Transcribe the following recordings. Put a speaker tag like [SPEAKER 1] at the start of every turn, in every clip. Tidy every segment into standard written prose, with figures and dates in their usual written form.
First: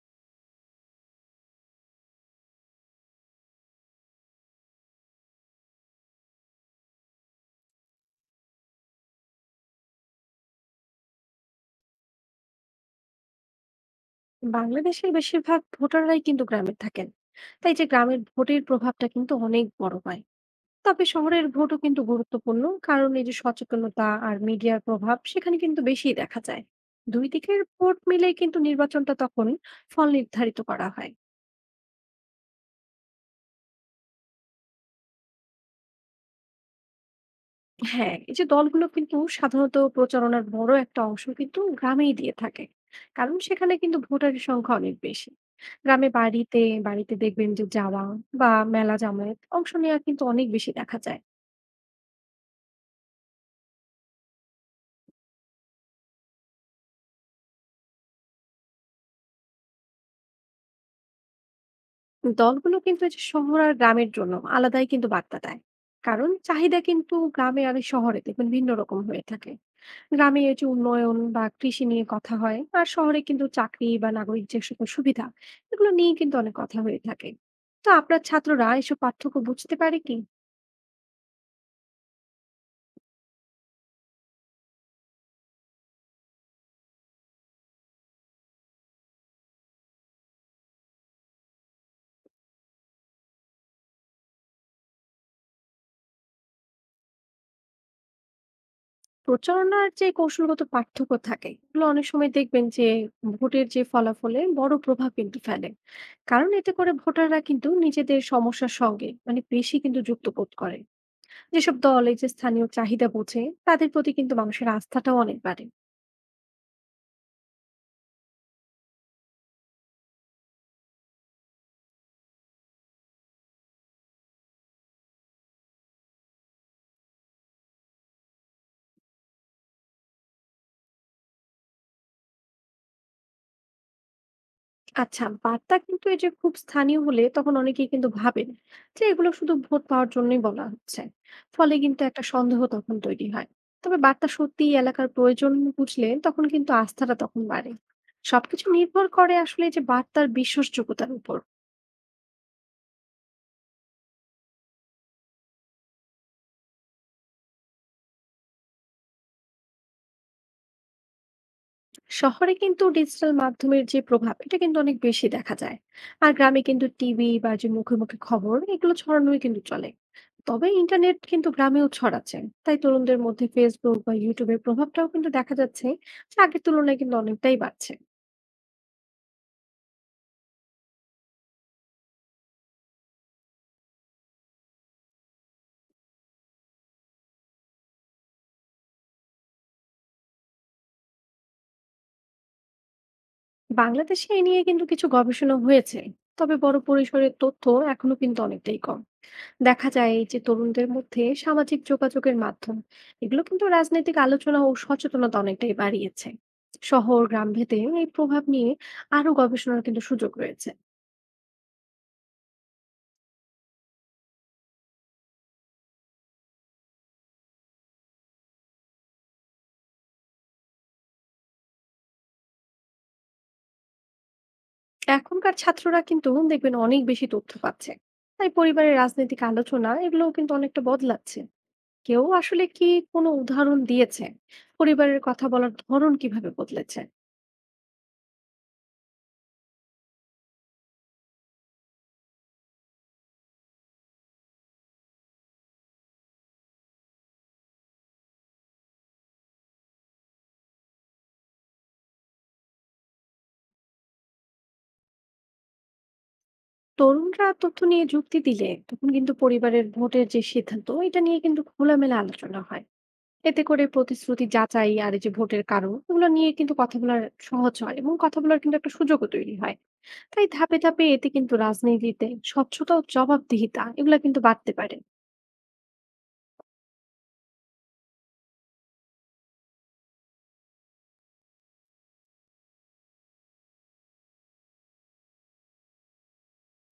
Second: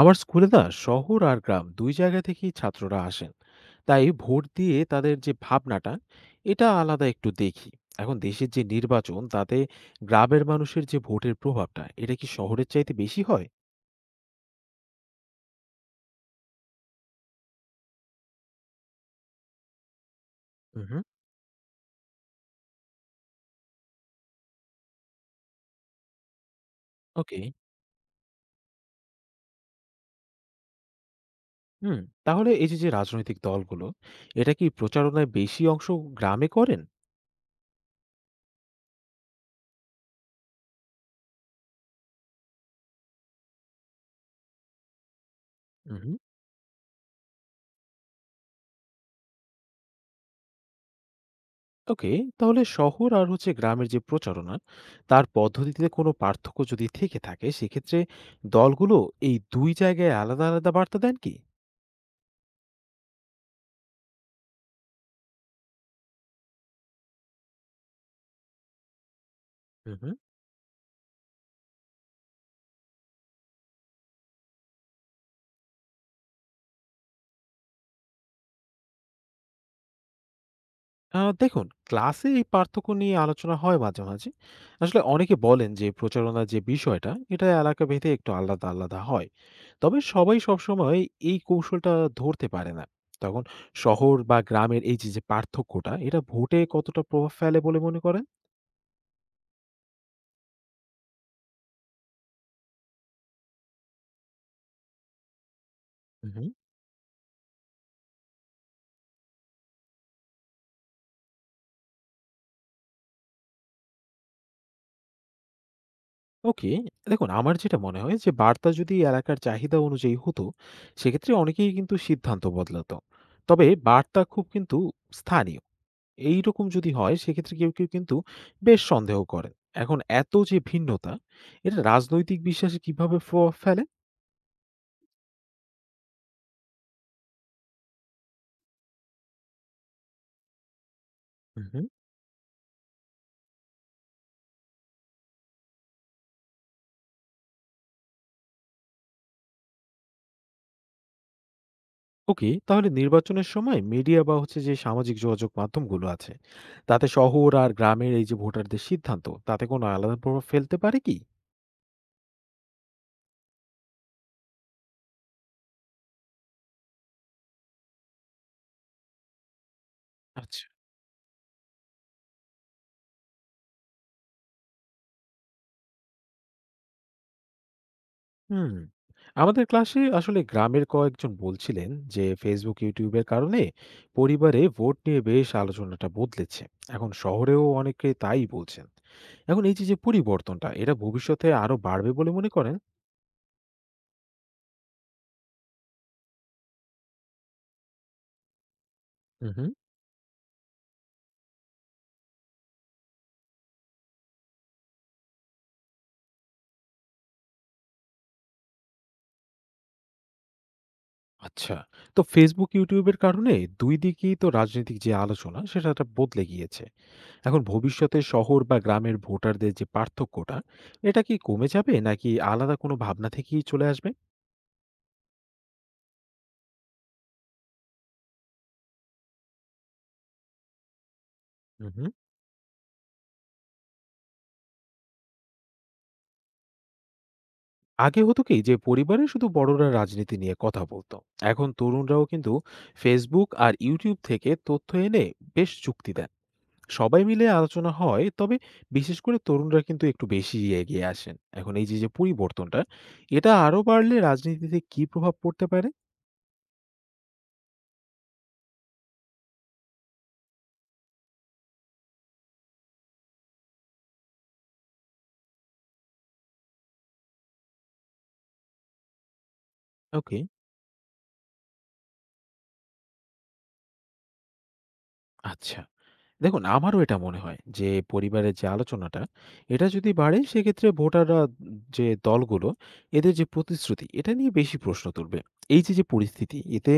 [SPEAKER 1] আমার স্কুলে না, শহর আর গ্রাম দুই জায়গা থেকেই ছাত্ররা আসেন। তাই ভোট দিয়ে তাদের যে ভাবনাটা, এটা আলাদা একটু দেখি। এখন দেশের যে নির্বাচন তাতে গ্রামের মানুষের যে ভোটের প্রভাবটা, এটা কি শহরের চাইতে বেশি হয়?
[SPEAKER 2] বাংলাদেশের বেশিরভাগ ভোটাররাই কিন্তু গ্রামে থাকেন। তাই যে গ্রামের ভোটের প্রভাবটা কিন্তু অনেক বড় হয়।
[SPEAKER 1] হুম।
[SPEAKER 2] তবে শহরের ভোটও কিন্তু গুরুত্বপূর্ণ, কারণ এই যে সচেতনতা আর মিডিয়ার প্রভাব সেখানে কিন্তু বেশি দেখা যায়। দুই
[SPEAKER 1] ওকে।
[SPEAKER 2] দিকের ভোট মিলে কিন্তু নির্বাচনটা তখন ফল নির্ধারিত করা হয়।
[SPEAKER 1] হুম। তাহলে এই যে যে রাজনৈতিক দলগুলো, এটা কি প্রচারণায় বেশি অংশ গ্রামে করেন?
[SPEAKER 2] হ্যাঁ, এই যে দলগুলো কিন্তু সাধারণত প্রচারণার বড় একটা অংশ কিন্তু গ্রামেই দিয়ে থাকে। কারণ সেখানে কিন্তু ভোটারের সংখ্যা অনেক বেশি। গ্রামে
[SPEAKER 1] হুম।
[SPEAKER 2] বাড়িতে বাড়িতে দেখবেন যে যাওয়া বা মেলা জামায়াত অংশ নেওয়া কিন্তু অনেক বেশি দেখা যায়।
[SPEAKER 1] ওকে। তাহলে শহর আর হচ্ছে গ্রামের যে প্রচারণা, তার পদ্ধতিতে কোনো পার্থক্য যদি থেকে থাকে সেক্ষেত্রে দলগুলো এই দুই জায়গায় আলাদা আলাদা বার্তা দেন কি?
[SPEAKER 2] দলগুলো কিন্তু এই যে শহর আর গ্রামের জন্য আলাদাই কিন্তু বার্তা দেয়। কারণ চাহিদা কিন্তু গ্রামে আর শহরে দেখবেন ভিন্ন রকম হয়ে থাকে।
[SPEAKER 1] হুম, হুম।
[SPEAKER 2] গ্রামে এই যে উন্নয়ন বা কৃষি নিয়ে কথা হয় আর শহরে কিন্তু চাকরি বা নাগরিক যে সকল সুবিধা এগুলো নিয়ে কিন্তু অনেক কথা হয়ে থাকে। তো আপনার ছাত্ররা এসব পার্থক্য বুঝতে পারে কি?
[SPEAKER 1] দেখুন, ক্লাসে এই পার্থক্য নিয়ে আলোচনা হয় মাঝে মাঝে। আসলে অনেকে বলেন যে প্রচারণার যে বিষয়টা এটা এলাকা ভেদে একটু আলাদা আলাদা হয়। তবে সবাই সবসময় এই কৌশলটা ধরতে পারে না। তখন শহর বা গ্রামের এই যে যে পার্থক্যটা, এটা ভোটে কতটা প্রভাব ফেলে বলে মনে করেন?
[SPEAKER 2] প্রচারণার যে কৌশলগত পার্থক্য থাকে এগুলো অনেক সময় দেখবেন যে ভোটের যে ফলাফলে বড় প্রভাব কিন্তু ফেলে। কারণ এতে করে ভোটাররা কিন্তু নিজেদের সমস্যার সঙ্গে মানে বেশি কিন্তু যুক্ত বোধ করে। যেসব দল এই যে স্থানীয় চাহিদা বোঝে, তাদের প্রতি কিন্তু মানুষের আস্থাটাও অনেক বাড়ে।
[SPEAKER 1] ওকে। দেখুন আমার যেটা মনে হয়, যে বার্তা যদি এলাকার চাহিদা অনুযায়ী হতো, সেক্ষেত্রে অনেকেই কিন্তু সিদ্ধান্ত বদলাতো। তবে বার্তা খুব কিন্তু স্থানীয়। এইরকম যদি হয় সেক্ষেত্রে কেউ, কেউ কিন্তু বেশ সন্দেহ করেন। এখন এত যে ভিন্নতা, এটা রাজনৈতিক বিশ্বাসে কিভাবে প্রভাব ফেলে?
[SPEAKER 2] আচ্ছা, বার্তা কিন্তু এই যে খুব স্থানীয় হলে তখন অনেকেই কিন্তু ভাবেন যে এগুলো শুধু ভোট পাওয়ার জন্যই বলা হচ্ছে।
[SPEAKER 1] হুম,
[SPEAKER 2] ফলে
[SPEAKER 1] হুম।
[SPEAKER 2] কিন্তু একটা সন্দেহ তখন তৈরি হয়। তবে বার্তা সত্যি এলাকার প্রয়োজন বুঝলে তখন কিন্তু আস্থাটা তখন বাড়ে। সবকিছু নির্ভর করে আসলে যে বার্তার বিশ্বাসযোগ্যতার উপর।
[SPEAKER 1] ওকে, তাহলে নির্বাচনের সময় মিডিয়া বা হচ্ছে যে সামাজিক যোগাযোগ মাধ্যমগুলো আছে, তাতে শহর আর গ্রামের এই যে ভোটারদের সিদ্ধান্ত, তাতে কোনো আলাদা প্রভাব ফেলতে পারে কি?
[SPEAKER 2] শহরে কিন্তু ডিজিটাল মাধ্যমের যে প্রভাব এটা কিন্তু অনেক বেশি দেখা যায়। আর গ্রামে কিন্তু টিভি বা যে মুখে মুখে খবর এগুলো ছড়ানোই কিন্তু চলে।
[SPEAKER 1] আচ্ছা।
[SPEAKER 2] তবে ইন্টারনেট কিন্তু গ্রামেও ছড়াচ্ছে। তাই তরুণদের মধ্যে ফেসবুক বা ইউটিউবের প্রভাবটাও কিন্তু দেখা যাচ্ছে যে আগের তুলনায় কিন্তু অনেকটাই বাড়ছে।
[SPEAKER 1] হুম। আমাদের ক্লাসে আসলে গ্রামের কয়েকজন বলছিলেন যে ফেসবুক ইউটিউবের কারণে পরিবারে ভোট নিয়ে বেশ আলোচনাটা বদলেছে। এখন শহরেও অনেকে তাই বলছেন। এখন এই যে যে পরিবর্তনটা, এটা ভবিষ্যতে আরো বাড়বে বলে মনে করেন?
[SPEAKER 2] বাংলাদেশে এ নিয়ে কিন্তু কিছু গবেষণা হয়েছে, তবে বড় পরিসরের তথ্য এখনো কিন্তু অনেকটাই কম।
[SPEAKER 1] হুম হুম।
[SPEAKER 2] দেখা যায় এই যে তরুণদের মধ্যে সামাজিক যোগাযোগের মাধ্যম এগুলো কিন্তু রাজনৈতিক আলোচনা ও সচেতনতা অনেকটাই বাড়িয়েছে। শহর গ্রাম ভেদে এই প্রভাব নিয়ে আরো গবেষণার কিন্তু সুযোগ রয়েছে।
[SPEAKER 1] আচ্ছা। তো ফেসবুক ইউটিউবের কারণে দুই দিকেই তো রাজনৈতিক যে আলোচনা, সেটা একটা বদলে গিয়েছে। এখন ভবিষ্যতে শহর বা গ্রামের ভোটারদের যে পার্থক্যটা, এটা কি কমে যাবে নাকি আলাদা কোনো ভাবনা থেকেই চলে আসবে?
[SPEAKER 2] এখনকার ছাত্ররা কিন্তু দেখবেন অনেক বেশি তথ্য পাচ্ছে। তাই পরিবারের রাজনৈতিক আলোচনা এগুলোও কিন্তু অনেকটা বদলাচ্ছে।
[SPEAKER 1] হুম।
[SPEAKER 2] কেউ আসলে কি কোনো উদাহরণ দিয়েছে পরিবারের কথা বলার ধরন কিভাবে বদলেছে?
[SPEAKER 1] আগে হতো কি যে পরিবারে শুধু বড়রা রাজনীতি নিয়ে কথা বলতো। এখন তরুণরাও কিন্তু ফেসবুক আর ইউটিউব থেকে তথ্য এনে বেশ যুক্তি দেন। সবাই মিলে আলোচনা হয়, তবে বিশেষ করে তরুণরা কিন্তু একটু বেশি এগিয়ে আসেন। এখন এই যে যে পরিবর্তনটা, এটা আরো বাড়লে রাজনীতিতে কি প্রভাব পড়তে পারে?
[SPEAKER 2] তরুণরা তথ্য নিয়ে যুক্তি দিলে তখন কিন্তু পরিবারের ভোটের যে সিদ্ধান্ত এটা নিয়ে কিন্তু খোলামেলা আলোচনা হয়। এতে করে প্রতিশ্রুতি যাচাই আর এই যে ভোটের কারণ এগুলো নিয়ে কিন্তু কথা বলার সহজ হয় এবং কথা বলার কিন্তু একটা সুযোগও তৈরি হয়।
[SPEAKER 1] ওকে।
[SPEAKER 2] তাই ধাপে ধাপে এতে কিন্তু রাজনীতিতে স্বচ্ছতা ও জবাবদিহিতা এগুলো কিন্তু বাড়তে পারে।
[SPEAKER 1] আচ্ছা। দেখুন আমারও এটা মনে হয় যে পরিবারের যে আলোচনাটা, এটা যদি বাড়ে সেক্ষেত্রে ভোটাররা, যে দলগুলো, এদের যে প্রতিশ্রুতি, এটা নিয়ে বেশি প্রশ্ন তুলবে। এই যে যে পরিস্থিতি, এতে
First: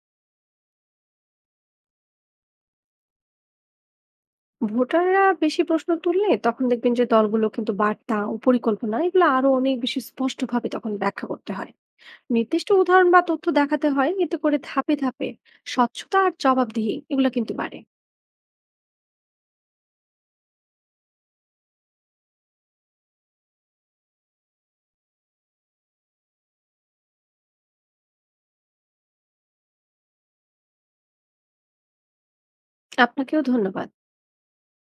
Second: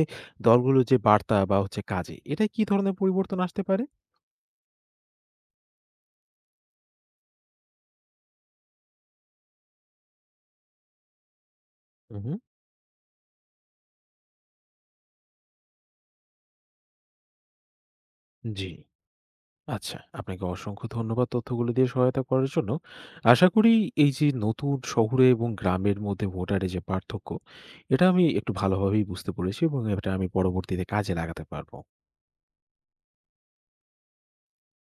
[SPEAKER 1] দলগুলোর যে বার্তা বা হচ্ছে কাজে, এটা কি ধরনের পরিবর্তন আসতে পারে?
[SPEAKER 2] ভোটাররা বেশি প্রশ্ন তুললে তখন দেখবেন যে দলগুলো কিন্তু বার্তা ও পরিকল্পনা এগুলো আরো অনেক বেশি স্পষ্টভাবে তখন ব্যাখ্যা করতে হয়।
[SPEAKER 1] হুম।
[SPEAKER 2] নির্দিষ্ট উদাহরণ বা তথ্য দেখাতে হয়। এতে করে ধাপে ধাপে স্বচ্ছতা আর জবাবদিহি এগুলো কিন্তু বাড়ে।
[SPEAKER 1] জি। আচ্ছা, আপনাকে অসংখ্য ধন্যবাদ তথ্যগুলো দিয়ে সহায়তা করার জন্য। আশা করি এই যে নতুন শহরে এবং গ্রামের মধ্যে ভোটারের যে পার্থক্য, এটা আমি একটু ভালোভাবেই বুঝতে পেরেছি এবং এটা আমি পরবর্তীতে কাজে লাগাতে পারবো।
[SPEAKER 2] আপনাকেও ধন্যবাদ।